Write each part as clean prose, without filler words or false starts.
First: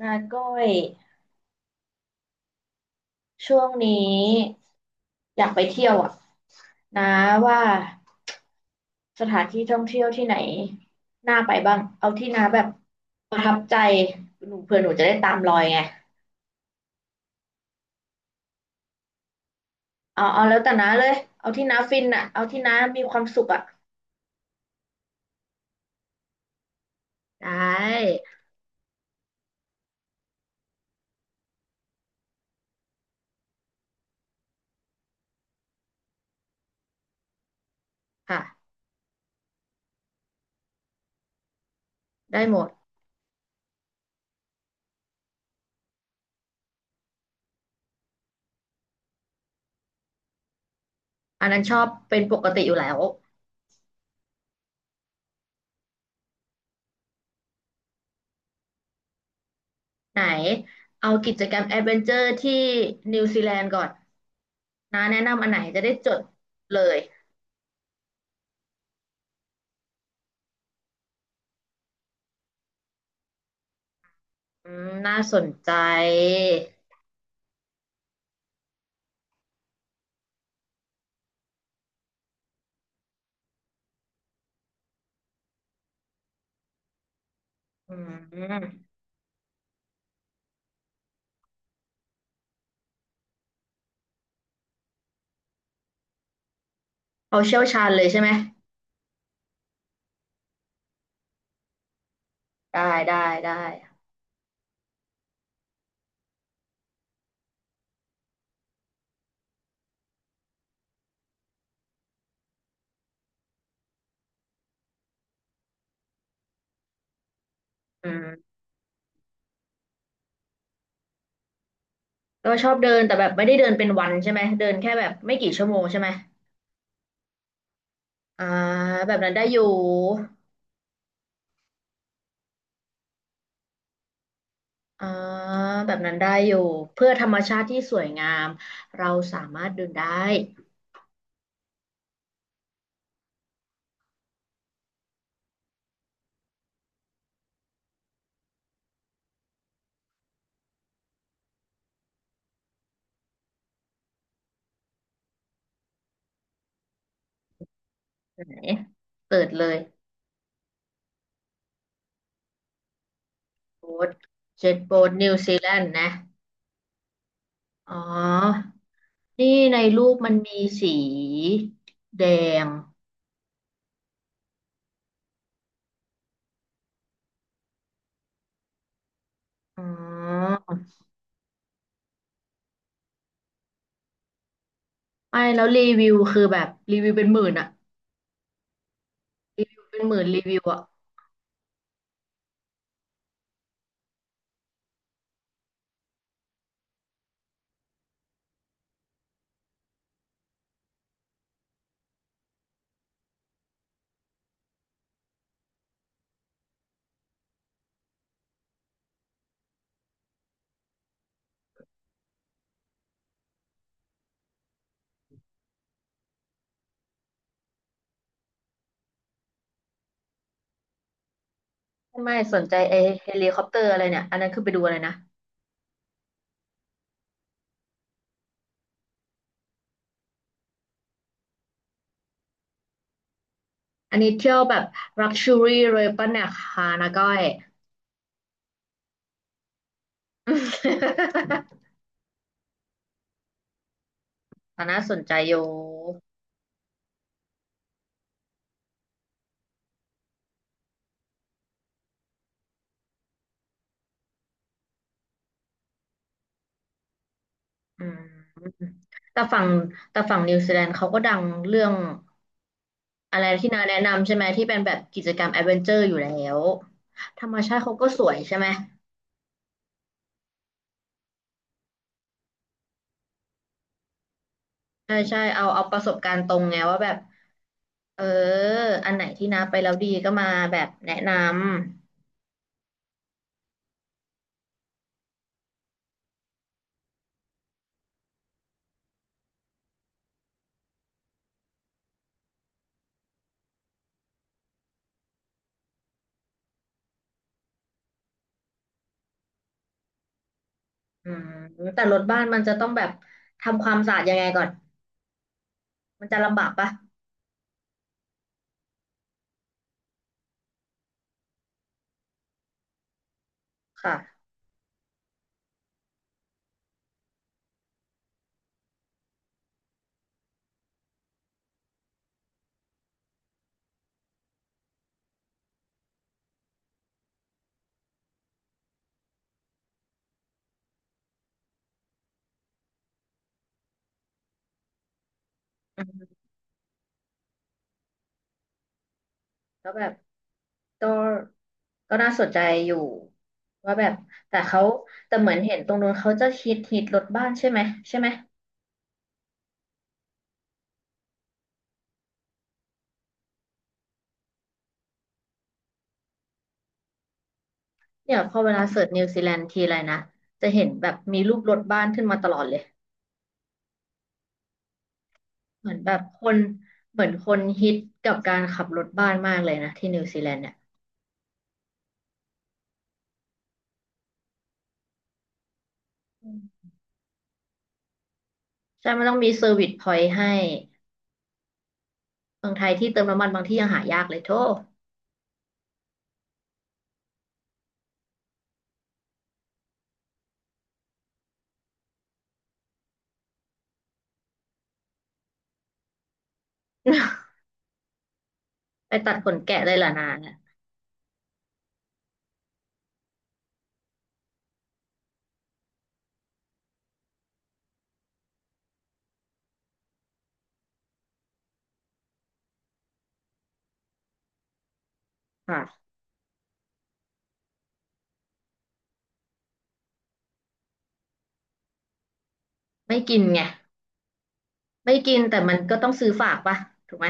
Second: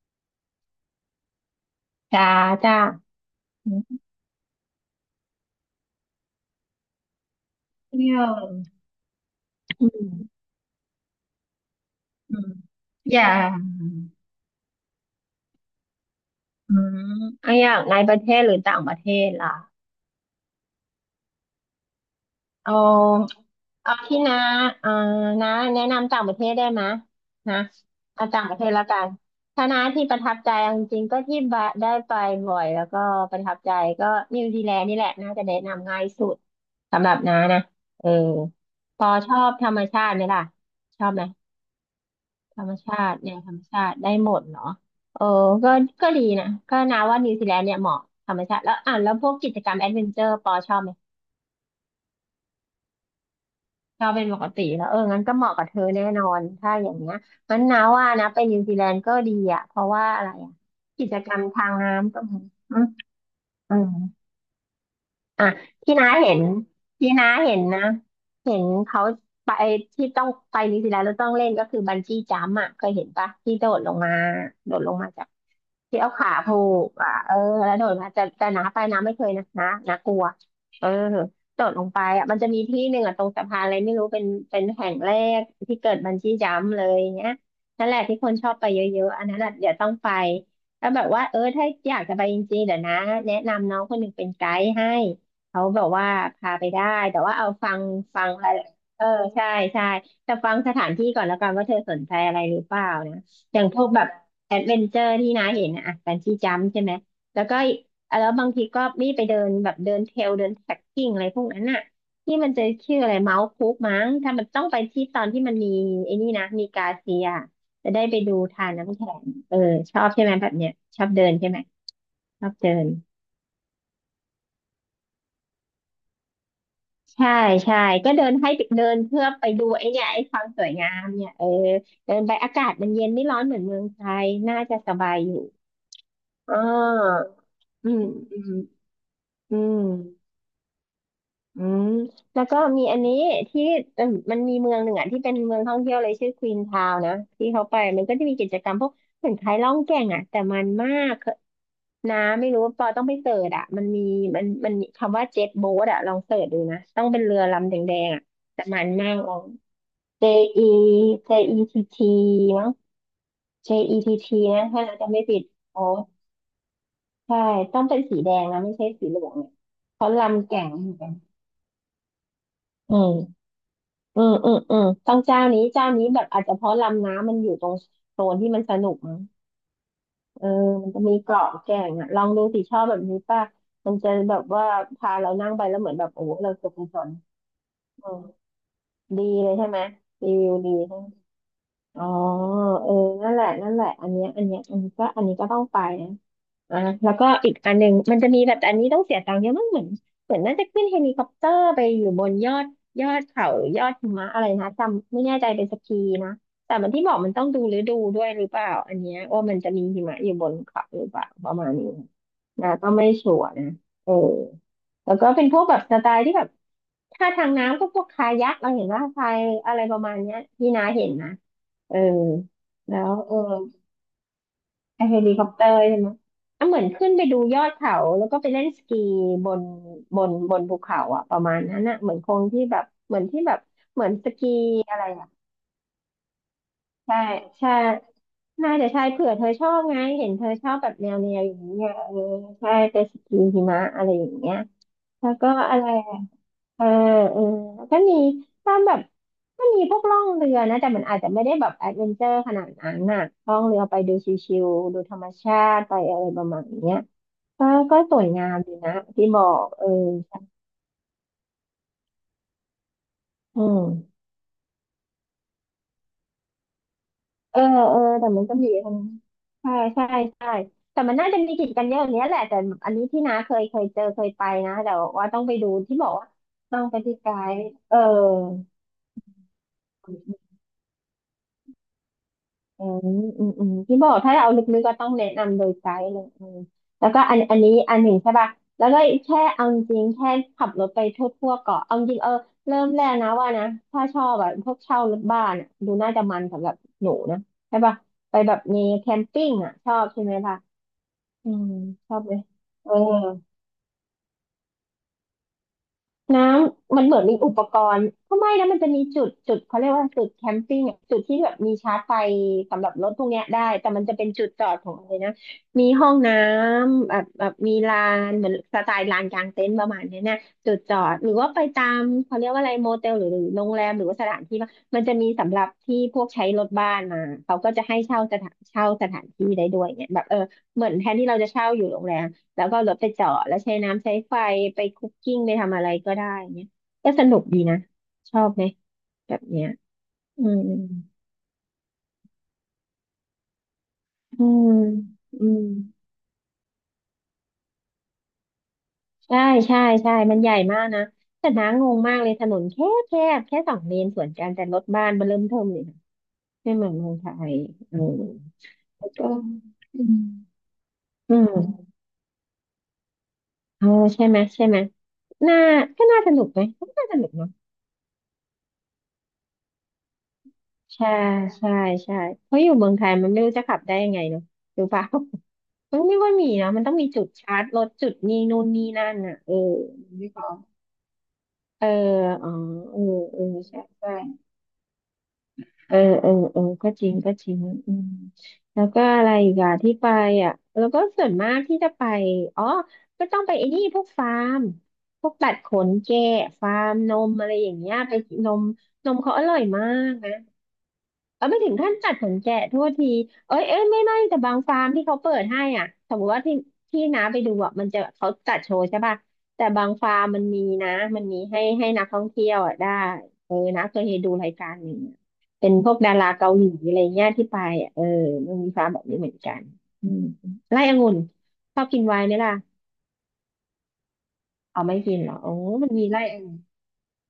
นาก้อยจ้าจ้าช่วอืงมนี้อยากไปเที่ยวอ่ะนาว่าเที่ยวสถานที่ท่องอืเที่ยวมที่ไหนน่าไปบ้างเอาที่อืนามแบบอย่าประทับงใจหนูเผื่อหนูจะได้ตามรอยไงอืมเอาอย่างในประเทศหรือต่างประเทศล่ะเอาแล้วแต่นาเลยเอาที่นาฟินอ่ะเอาที่เอนามีความาสุขอ่ะเอาที่น้าเอ่อน้าแนะนำต่างประเทศได้ไหมยไดนะ้เอาต่างประเทศแล้วกันถ้าน้าที่ประทับใจเอาจริงๆก็ที่บะได้ไปบ่อยแล้วก็ประทับใจก็นิวซีแลนด์นี่แหละน่าจะแนะนำง่ายสุดสำหรับน้านะเออค่ะพอชอบธรรมชาติไหมล่ะชอบไหม ได้หมธรดรมชาติเนี่ยธรรมชาติได้หมดเนาะเออก็ก็ดีนะก็นาว่านิวซีแลนด์เนี่ยเหมาะธรรมชาติแล้วอ่ะแล้วพวกกิจกรรมแอดเวนเจอร์ปอชอบไหมอันนั้นชอบเป็นปกติอยู่แล้วชอบเป็นปกติแล้วเอองั้นก็เหมาะกับเธอแน่นอนถ้าอย่างเงี้ยงั้นนาว่านะไปนิวซีแลนด์ก็ดีอ่ะเพราะว่าไหนอะไรอ่ะกิเอาจกกิรรจมกรรทามงแอดเวนเจน้ำอก็ร์มีที่อืมนิวซีแลนด์อืก่อม นนาแนะนำอ่ะอันไหนจะได้ที่จน้าดเห็นเลยที่น้าเห็นนะเห็นเขาไปที่ต้องไปนิวซีแลนด์แล้วต้องเล่นก็คือบันจี้จัมป์อ่ะเคยเห็นปะที่โดดลงมาโดดลงมาน่าจากสนใจ ที่เอาขาผูกอ่ะเออแล้วโดดมาแต่น้าไปน้าไม่เคยนะน้ากลัวเออโดดลงไปอ่ะมันจะมีที่หนึ่งอ่ะตรงสะพานอะไรไม่รู้เป็นแห่งแรกที่เกิดบันจี้จัมป์เลยเนี้ยนั่นอืแหละที่คนชอบไปเยมอะๆอันนั้นอ่ะเดี๋ยวต้องไปแล้วแบบว่าเออถ้าอยากจะไปจริงๆเดี๋ยวนะแนะนำน้องคนหนึ่งเป็นไกด์ให้ เขาแบบว่าพาไปได้แต่ว่าเอาเอาเชี่ยวฟังชาญเลยใช่ฟัไหมงอะไรเออใช่ใช่แต่ฟังสถานที่ก่อนแล้วกันว่าเธอสนใจอะไรหรือเปได้ล่านะได้ได้อย่างพวกแบบแอดเวนเจอร์ที่น้าเห็นนะอ่ะแฟนซีจัมใช่ไหมแล้วก็อ่ะแล้วบางทีก็มีไปเดินแบบเดินเทรลเดินแท็กกิ้งอะไรพวกนั้นน่ะที่มันจะชื่ออะไรเมาส์คุกมั้งถ้ามันต้องไปที่ตอนที่มันมีไอ้นี่นะมีกาเซียจะได้อืไปมดูทานน้ำแข็งเออชอบใช่ไหมแบบเนี้ยชอบเดินใช่ไหมชอก็บชเดิอบน เดินแต่แบบไม่ได้เดินเป็นวันใช่ไหมเดินแค่แบบไม่กี่ชั่วโมงใช่ไหมใช่ใช่ก็เดินอ่าให้เดินแบบเพื่อนั้นได้ไปอยู่ดูไอ้เนี่ยไอ้ความสวยงามเนี่ยเออเดินไปอากาศมันเย็นไม่ร้อนเหมือนเมืองไทยน่าจะสอ่าบายอยู่แบบนั้นได้ออ๋อยู่เพื่อธรรมชาติที่อืสวมยงาอืมมเราสาอืมารถเดินได้มอืมแล้วก็มีอันนี้ที่เออมันมีเมืองหนึ่งอ่ะที่เป็นเมืองท่องเที่ยวเลยชื่อควีนทาวน์นะที่เขาไปมันก็จะมีกิจกรรมพวกเหมือนคล้ายล่องแก่งอ่ะแต่มันมากนะไม่รู้ปอต้องไปเสิร์ชอ่ะมันมีมันมีคำว่าเจ็ตโบ๊ทอ่ะลองเสิร์ชดูนะต้องเป็นเรือลำแดงๆอ่ะไหนแต่มันมากลอเปิง ดเลย JE j ี t E t มั้ง โบ๊ท JETT นะเจ็ตถ้าเราโบ๊ทจำไม่นิวผิดซีแลอ๋นอด์นะใช่ต้องอ๋อเป็นสีแดงนะไม่ใช่สีเหลืองเนี่ยนี่ในเพรูราะปมันลำมีแก่งเหมือสีนกันแดงอืมอืมอืมอืมต้องเจ้านี้เจ้านี้แบบอาจจะเพราะลำน้ำมันอยู่ตรงโซนที่มันสนุกมั้งอ๋อเออมันจะมีเกาะแก่งอ่ะลองดูสิชอบแบบนี้ป่ะมันจะแบบว่าพาเราไม่นั่งไปแล้วแล้วรีเหมือนแบวิบวโอ้คือเราแบจบบกันรีสวินวเป็นหมื่นอะ อืมดีเลยรีใช่วิไหมวเป็นหมื่นรีรีวิววิวดีอ่ะใช่ไหมอ๋อเออนั่นแหละนั่นแหละอันเนี้ยอันเนี้ยอันนี้ก็อันนี้ก็ต้องไปนะ อ่าแล้วก็อีกอันหนึ่งมันจะมีแบบแต่อันนี้ต้องเสียตังค์เยอะมากเหมือนเหมือนน่าจะขึ้นเฮลิคอปเตอร์ไปอยู่บนยอดยอดเขาหรือยอดหิมะอะไรนะจำไม่แน่ใจเป็นสกีนะแต่มันที่บอกมันต้องดูฤดูด้วยหรือเปล่าอันเนี้ยว่ามันจะมีหิมะอยู่บนเขาหรือเปล่าประมาณนี้นะก็ไม่ชัวร์นะเออแล้วก็เป็นพวกแบบสไตล์ที่แบบถ้าทางน้ำก็พวกคายักเราเห็นว่าพายอะไรประมาณเนี้ยพี่นาเห็นนะเออไม่สนใจไอแล้วเฮเออ ลิคอปเตอร์อะไรเนี่ย อันนั้นคือไปดูอะไรไอนะ เฮลิคอปเตอร์ใช่ไหมอ่ะเหมือนขึ้นไปดูยอดเขาแล้วก็ไปเล่นสกีบนบนภูเขาอะประมาณนั้นอะเหมือนคงที่แบบเหมือนที่แบบเหมือนอันสนี้กีเที่ยวแบบอะไรอะลักชัวรี่เลยปะเนี่ยค่ะนะใช่ก้อยใช่น่าจะใช่เผื่อเธอชอบไงเห็นเธอชอบแบบแนวแนวอย่างนี้ไงเออใช่ไปสกีหิมะอะไรอย่างเงี้ยอันน่าสนแล้ใจวก็อยู่อะไรอะเออเออแล้วก็มีตามแบบก็มีพวกล่องเรือนะแต่มันอาจจะไม่ได้แบบแอดเวนเจอร์ขนาดนั้นน่ะล่องเรือไปดูชิวๆดูธรรมชาติไปอะไรประมาณเนี้ย ก็ก็อืสวยงามดีมนะที่บแต่อฝั่กงเออแต่ฝั่งนิวซีแลนด์เขาก็ดังเรื่องอะไรอืที่นาแนะมนำใช่ไหมที่เป็นแบบกิจกรรมแอดเวนเจอร์อยู่แล้วธรรเอมอชาติเขาเออก็สแต่วยมันใช่ก็ไหม มีคนใช่ใช่ใช่แต่มันน่าจะมีกิจกันเยอะอย่างเนี้ยแหละแต่อันนี้ที่น้าเคยเจอเคยไปนะแต่ใช่ว่าใช่ต้องไปเอาดูเอาปที่ระบสอกบว่าการณ์ตรงไงต้องไปว่าแบที่บไกด์เออ เอออันไหนที่น้าไปแล้วดีก็มาแบบแนะนำ อืมอืมอืมที่บอกถ้าเอาลึกๆก็ต้องแนะนำโดยไกด์เลยอืมแล้วก็อันนี้ อันหนึ่งใช่ป่ะ แล้วก็แค่เอาจริงแค่ขับรถไปทั่วๆเกาะเอาจริงเออเริ่มแรกนะว่านะถ้าชอบแบบพวกเช่ารถบ้านอะดูน่าจะมันสำหรับหนูนะใช่ป่ะไปแบบมีแคมปิ้งอ่ะชอบใช่ไหมล่ะอืมอืมแต่ชรอบถไหมบ้านมันจะต้อเองอ แบบทำความสะอาดยังไงก่อน มันจะน้ลำบากปะำมันเหมือนมีอุปกรณ์ก็ไม่นะมันจะมีจุดเขาเรียกว่าจุดแคมปิ้งอะจุดที่แบบมีชาร์จไฟสำหรับรถพวกเนี้ยได้แต่มันจะเป็นค่ะจุดจอดของอะไรนะมีห้องน้ำแบบมีลานเหมือนสไตล์ลานกลางเต็นท์ประมาณเนี้ยนะจุดจอดหรือว่าไปตามเขาเรียกว่าอะไรโมเตลหรือโรงแรมหรือว่าสถานที่ว่ามันจะมีสำหรับที่พวกใช้รถบ้านมาเขาก็จะให้เช่าสถานที่ได้ด้วยเนี่ยแบบเออเหมือนแทนที่เราจะเช่าอยู่โรงแรม แล้วก็เอารถไปเจอะแล้วใช้น้ำใช้ไฟไปคุกกิ้งไปทำอะไรอืก็มได้เนี่ยก็สนุกดีนะชอบไหมแบบเนี้ยแล้วแบบอืมก็ก็น่าสนใจอยู่ว่าแบบอืแต่มเขาแต่อืเหมือนมเห็นตรงนู้นเขาจะฮิตรถบ้านใช่ไหมใช่ไหมใช่ใช่ใช่มันใหญ่มากนะแต่น้างงมากเลยถนนแคบแคบแค่สองเลนสวนกันแต่รถบ้านเบิ่มเริ่มเทิมเลยนะไม่เหมือนเมืองไทยอืมเนี่ยพอเวลาเสิแล้ร์ชวนิก็วซีแลนด์ทีไรอืมนะจะเห็นแบบอืมีรูปรถมบ้านขึ้นมาตลอดเลยเออใช่ไหมใช่ไหมน่าเหมือนก็แบน่าบสคนุกนไหมก็น่าสเหมือนุนกคนะ นฮิตกับการขับรถบ้านมากเลยนะที่นิวซีแลนด์เนี่ยใช่ใช่ใช่เพราะอยู่เมืองไทยมันไม่รู้จะขับได้ยังไงเนาะรู้ปะ มันไม่ค่อยอืมีนะมันมต้องมีจุดชาร์จรถจุดนี่นู่นนี่นั่ใช่นมันต้อ่ะองมีเออเซอร์วิสพอมันยไม่ต์พรให้อเอออ๋อเมืองไทยเออที่เติมเอน้ำอมันบางที่ใช่ยังหาใช่ยากเลยโธ่ เออเออเออก็จริงก็จริงอืมแล้วก็อะไรอีกอะที่ไปอ่ะแล้วก็ส่วนมากที่จะไปอ๋อก็ต้องไปไอ้นี่พวกฟาร์มพวกตัดขนแกะฟาร์มนมอะไรอย่างเงี้ยไปนมนไปมตัเขาดอขร่นอยแกะมาเลยเหรอกนาเนี่ยนะ เออไม่ถึงขั้นตัดขนแกะโทษทีเอ้ยเอ้ยไม่แต่บางฟาร์มที่เขาเปิดให้อ่ะสมมติว่าที่น้าไปดูอ่ะมันจะเขาจัดโชว์ใช่ป่ะแต่บางฟาร์มมันมีนะมันมีให้นักท่องเที่ยวอ่ะได้เออนะเคยดูรายการหนึ่งอะเป็นพวกค่ะดาราเกาหลีอะไรเงี้ยที่ไปอ่ะเออมันมีฟาร์มแบบนี้เหมือนกันอืมไร่องุ่นชอบกินไวน์ไหมล่ะไม่กินไง เอาไม่ไม่กินเหรกิอนโอ้แต่มันมันก็มีต้องไร่ซื้ออฝางุ่กนปะถูกไหม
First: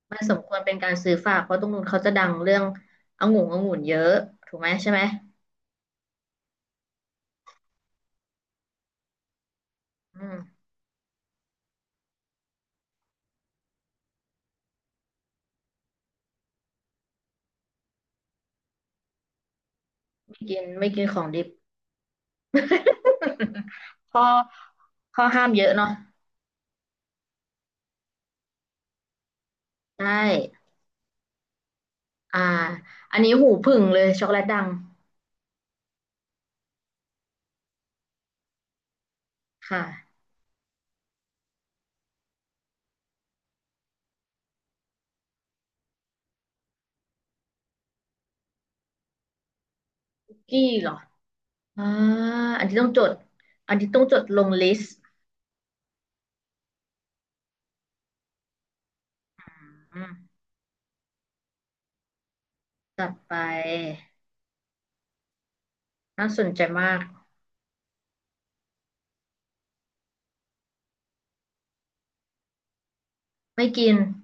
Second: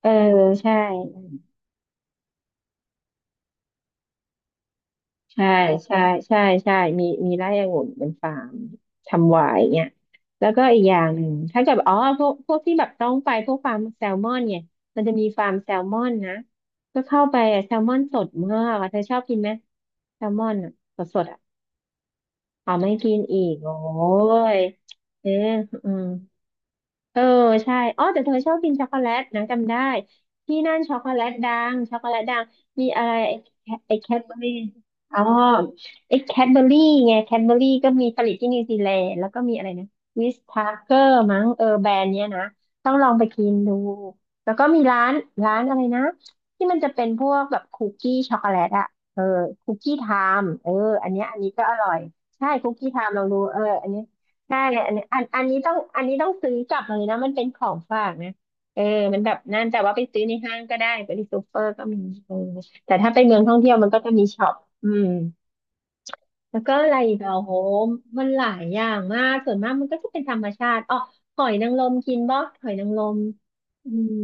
เออมันสมควรเป็ใช่ นการซื้อฝากเพราะตรงนู้นเขาจะดังเรื่ององุ่นองุ่นเยอะถูกไหมใช่ไหมใช่ใช่ใช่ใช่มีมีไร่องุ่นเป็นฟาร์มทำไวน์เนี่ยอืแล้วมก็อีกอย่างหนึ่งถ้าเกิดอ๋อพวกที่แบบต้องไปพวกฟาร์มแซลมอนเนี่ยมันจะมีฟาร์มแซลมอนนะก็เข้าไปอะแซลมอนสดมากอะเธอชอบกินไหมแซลไม่มอนกิน อะไม่สกินดขสอดงอะดิบ อ๋อไม่กินอีกโอ้ ข้อยข้อเออห้ามเยอะอืเนาะม เออใช่อ๋อแต่เธอชอบกินช็อกโกแลตนะจำได้ใช่ที่นั่นช็อกโกแลตดังช็อกโกแลตดัอ่างมีอะไรอันนี้หูไอ้ผึ่งแคไอ้เลยแคดช็อกเบโกอแลตรี่ดังอ๋อไอ้แคดเบอรี่ไงแคดเบอรี่ก็มีผลิตที่นิวซีแลนด์แล้วก็มีอะคไรนะ่ะวิสทาเกอร์มั้งเออแบรนด์เนี้ยนะต้องลองไปกินดูแล้วก็มีร้านร้านอะไรนะที่มันจะเป็นพวกแบบคุกกี้ช็อกโกแลตอะเออคุกกี้ไทกม์กี้เออเหรออันนี้ก็ออ่าร่อยใช่อันคุกนี้ต้อกี้งไทจด ม์ลองดูเอออันนี้อันต้นี้ องจดลงใช่ลิสอันต์นี้อันอันนี้ต้องอันนี้ต้องซื้อกลับมาเลยนะมันเป็นของฝากนะเออมันแบบนั่นแต่ว่าไปอืซื้อมในห้างก็ได้ไปที่ซูเปอร์ก็มีเออแต่จัถ้าดไปไป เมืองท่องเที่ยวมันก็จะมีช็อปอืมน่าสนแล้ใจวก็มาอะไรกอีกอะโหมันหลายอย่างมากส่วนมากมันก็จะเป็นธรรมชาติอ๋อหอยนางรมกินบ่หอยนางรมไม่กิอืน ม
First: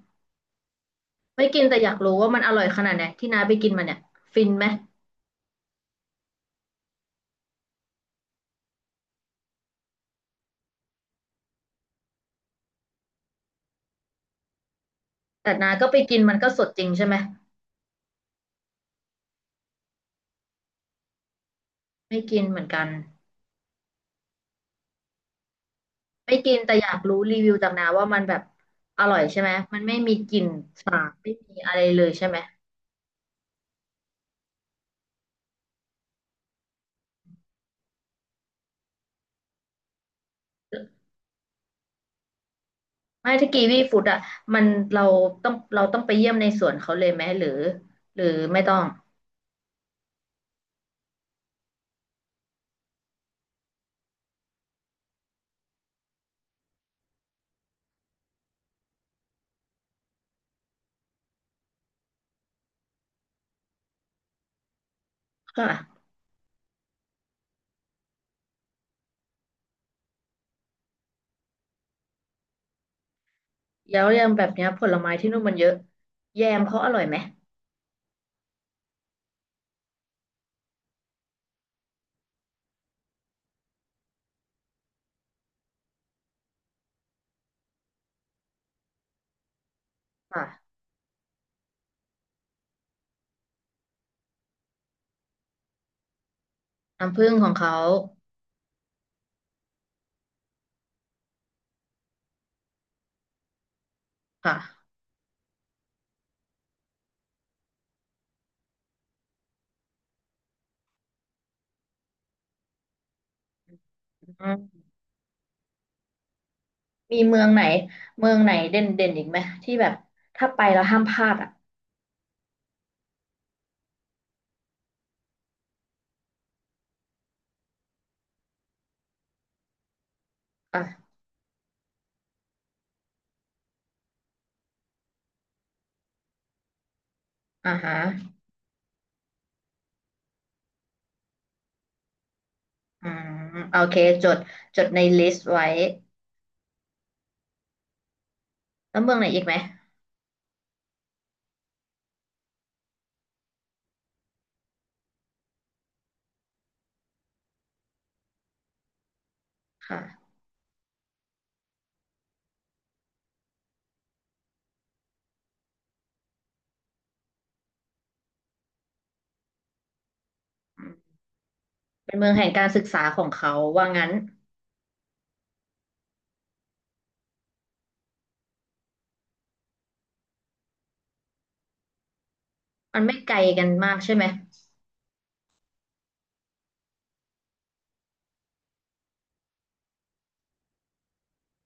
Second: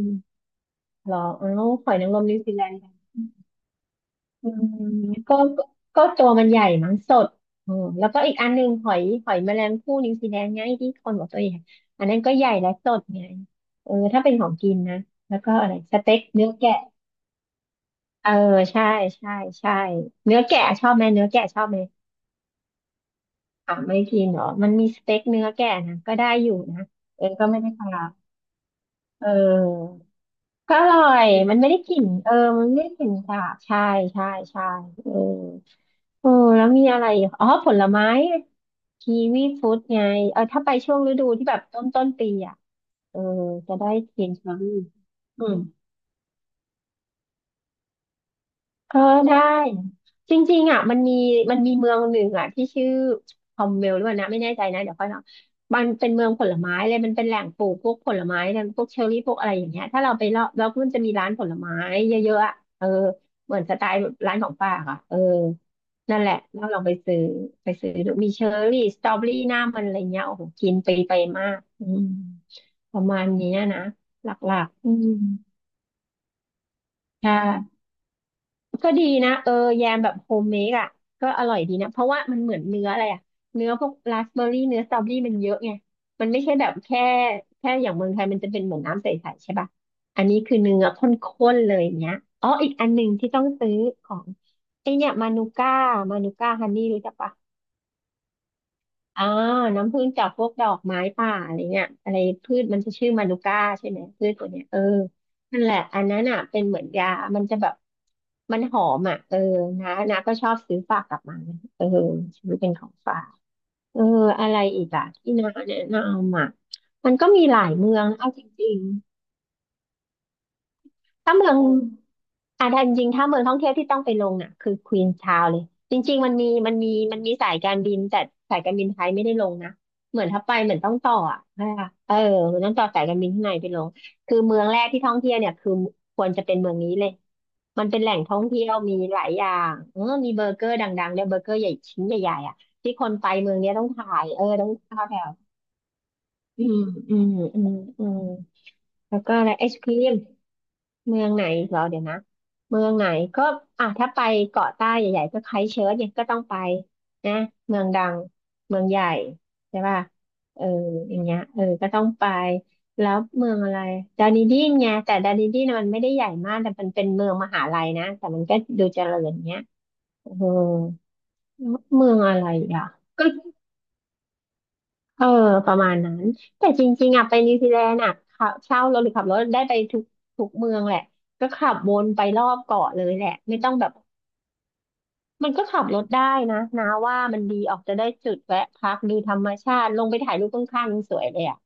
เหรอไม่อ๋อกินแต่อหยาอยกนารู้งรมว่านิมัวนอซีร่แลอยนขด์ นาดไหนที่น้าไปกินมาเนี่ยฟิอืนไหมมก็ก็ตัวมันใหญ่มั้งสดอืมแล้วก็อีกอันหนึ่งหอยหอยแมลงภู่นิวซีแลนด์ไงที่คนบอกตัวใหญ่อันนั้นก็ใหญ่และสดไงเออถ้าเป็นของกินนะแล้วก็แต่อะน้าไรก็สไปเต็กิกนมันเนื้ก็อสดแกะจริงใช่ไหมเออใช่ใช่ใช่เนื้อแกะชอบไหมเนื้อแกะชอบไหมไม่กินเหมือนกันอ่ะไม่กินเหรอมันมีสเต็กเนื้อแกะนะก็ได้ไม่อกิยู่นแต่นะอยากรู้เออรีก็วิวไม่จาได้กปน้าลาว่ามันแบบอร่อยเออ ใช่ไหมมันไม่มีกลิ่นก็อสาร่อบย ไม่มีมันไม่อะได้ไรกเลลิ่นยใช่เออ ไหมมันไม่ได้กลิ่นสาบใช่ใช่ใช่เออเออแล้วมีอะไรอีกอ๋อผลไม้กีวีฟรุตไง เออถ้าไปช่วงฤดูที่แบบต้นปีอ่ะ เออไม่ถ้ากีจะวีได้ฟู้ดอ่ะกินเชอมันรี่เราอืต้องม เราต้องไปเยี่ยมในสวนเขาเลยไหมหรือหรือไม่ต้องเออได้จริงๆอ่ะมันมีเมืองหนึ่งอ่ะที่ชื่อคอมเวลหรือเปล่านะไม่แน่ใจนะเดี๋ยวค่อยเนาะมันเป็นเมืองผลไม้เลยมันเป็นแหล่งปลูกพวกผลไม้เนี่ยพวกเชอร์รี่พวกอะไรอย่างเงี้ยถ้าเราไปเลาะเราก็มันจะมีร้านผลไม้เยอะๆอ่ะเออเหมือนสไตล์ร้านของป้าค่ะเออค่ะนั่นแหละเราลองไปซื้อไปซื้อดูมีเชอร์รี่สตรอเบอรี่หน้ามันอะไรเงี้ยโอ้โหกินไปไปมากอืมประมาณเนี้ยนะแล้วอย่าหงลแบบัเนี้ยกผๆอืลมไม้ที่นู่นมันเยอะแยมเขาอร่อยไหมใช่ ก็ดีนะเออแยมแบบโฮมเมดอ่ะก็อร่อยดีนะเพราะว่ามันเหมือนเนื้ออะไรอ่ะเนื้อพวกราสเบอร์รี่เนื้อสตรอเบอรี่มันเยอะไงมันไม่ใช่แบบแค่อย่างเมืองไทยมันจะเป็นเหมือนน้ำใสๆใช่ป่ะอันนี้คือค่ะเนื้อข้นๆเลยอย่างเนี้ยอ๋ออีกอันหนึ่งที่ต้องซื้อของไอเนี่ยมานูก้ามานูก้าฮันนี่รู้จักน้ำผึ้ปะ งของเขาอ่าน้ำผึ้งจากพวกดอกไม้ป่าอะไรเงี้ยอะไรพืชมันจะชื่อมานูก้าใช่ไหมพืชตัวเนี้ยเออค่ะ นั่นแหละอันนั้นอ่ะเป็นเหมือนยา มันจะแบบมันหอมอ่ะเออนะนะก็ชอบซื้อฝากกลับมาเออซื้อเป็นของฝากเอออะไรอีกอ่ะที่น้าแนะนำอ่ะมันมีก็เมืมีองหไหนลายเมืองนะเมืเอาองจไหนริเด่งนเด่นๆ อีกไหมที่แบบถ้าไปแล้วห้ามพลาถ้าดเมือ่ะองอ่ะถ้าจริงๆถ้าเมืองท่องเที่ยวที่ต้องไปลงน่ะคือควีนชาวเลยจริงๆมันมีสายการบินแต่สายการบินไทยไม่ได้ลงนะเหมือนถ้าไปเหมือนอ่ะต้องต่ออ่ะใช่ปะเออเหมือนต้องต่อสายการบินข้างในไปลงคือเมืองแรกที่ท่องเที่ยวเนี่ยคือควรจะเป็นเมืองนี้เลยอ่ามันฮะเป็นแหล่งท่องเที่ยวมีหลายอย่างเออมีเบอร์เกอร์ดังๆด้วยเบอร์เกอร์ใหญ่ชิ้นใหญ่ๆอ่ะที่คอืนไปมเมืองเนี้ยโอต้องเคถ่ายจดเออต้องจดในถ่ายแบลิบสต์ไว้อืมอืมอืมอืม แล้วเมือแล้งวไหนก็อีอะกไรไหมไอศครีมเมืองไหนอีกเหรอเดี๋ยวนะเมืองไหนก็อ่ะถ้าไปเกาะใต้ใหญ่ๆก็ไครสต์เชิร์ชเนี่ยก็ต้องไปนะเมืองดังเมืองใหญ่ใช่ป่ะค่ะเอออย่างเงี้ยเออก็ต้องไปแล้วเมืองอะไรดานิดีนไงแต่ดานิดีนน่ะมันไม่ได้ใหญ่มากแต่มันเป็นเมืองมหาลัยนะแต่มันก็ดูเจริญเงี้ยเอออืมเมืเป็อนงเมืองอะแห่ไรงการศึกอ่ะ ษาของเขาว่างั้นเออประมาณนั้นแต่จริงๆอ่ะไปนิวซีแลนด์อ่ะขับเช่ารถหรือขับรถได้ไปทุกเมืองแหละก็ขับวนไปรอบเกาะมัเลนยไม่แหละไกลไม่กัต้นองแบมาบกใช่ไหมมันก็ขับรถได้นะนะว่ามันดีออกจะได้จุดแวะพักดูธรรมชาติลงไปถ่ายรูปข้างๆยังสวยเลยอ่ะ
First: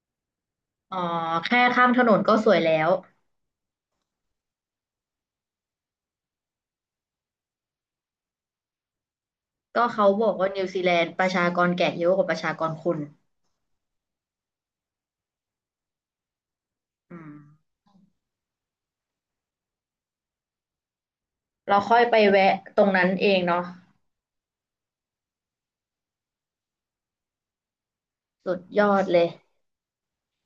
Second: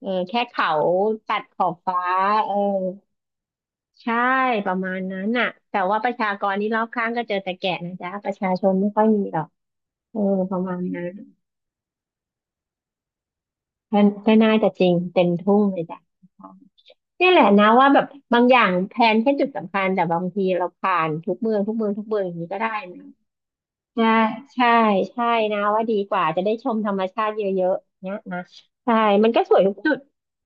เออแค่เขาอ๋อตัดขแค่อบข้ามถฟ้านนก็สเอวอยแล้วใช่ประมาณนั้นน่ะแต่ว่าประชากรนี้รอบข้างก็เจอแต่แก่นะจ๊ะประชาชนไม่ค่อยมีหรอกก็เขาเออบอกว่าประนิวมาซีณแลนั้นนด์ประชากรแก่เยอะกว่าประชากรคนก็ก็น่าจะจริงเต็มทุ่งเลยจ้ะ อืเนี่ยมแหละนะว่าแบบบางอย่างแพลนแค่จุดสำคัญแต่บางทีเราผ่านเราค่อยทุกไปเมืองอย่างนี้แวะก็ได้ตรงนะนั้นเองเนาะใช่ใช่ใช่นะว่าดีกว่าจะได้ชมธรรมชาติเยอะๆเนี่ยนะสุดยอใช่ดเลมัย นก็สวยทุกจุด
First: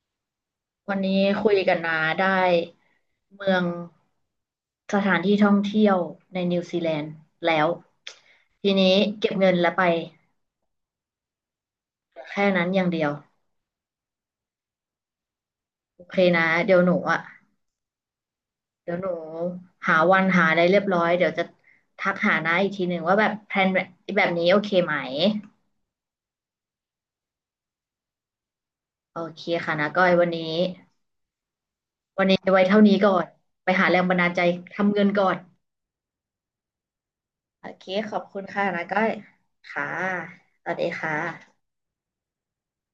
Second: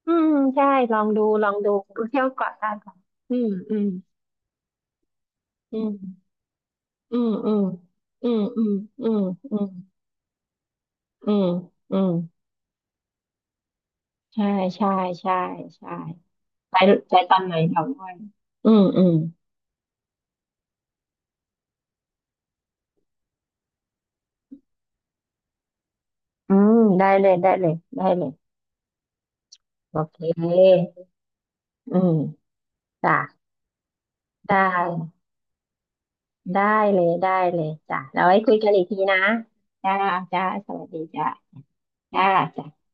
อืมใช่ลวันองนี้ดูลอคุงยดูกันนาเที่ยวได้เกาะล้านก่อนอืมเมืองอืมสถานที่ท่องอืเที่ยวมในนิวซีแลนด์อืมอืแล้มวอืมอืทีมนี้เก็บเงิอืนมแล้วไปอืมอืมอืมแค่นั้นอย่างเดียวใช่ใช่ใช่ใช่โอเคนะเดี๋ไปยวหนูไปอ่ะตอนไหนเดี๋ยวด้วยอืมเดี๋ยวอืหนูมหาวันหาอะไรเรียบร้อยเดี๋ยวจะทักหานาอีกทีหนึ่งว่าแบบแพลนแบบแบบนี้โอเคไหมอืมได้เลยได้เลยได้เลย โอเคค่ะนะโอก้อยเค วันนี้อืม วันนี้ไว้เท่านี้ก่อจ้ะนไปหาแรงบันดาลใจได้ทำเงินก่อนได้เลย ได้เลโอย เคจ้ะ ขอเราบไว้คุณคุยค่ะกันอีนะกทีก้อยนะค่ะจ้าจ้าสสวัสดีวัสดีค่ะจ้าจ้าจ้า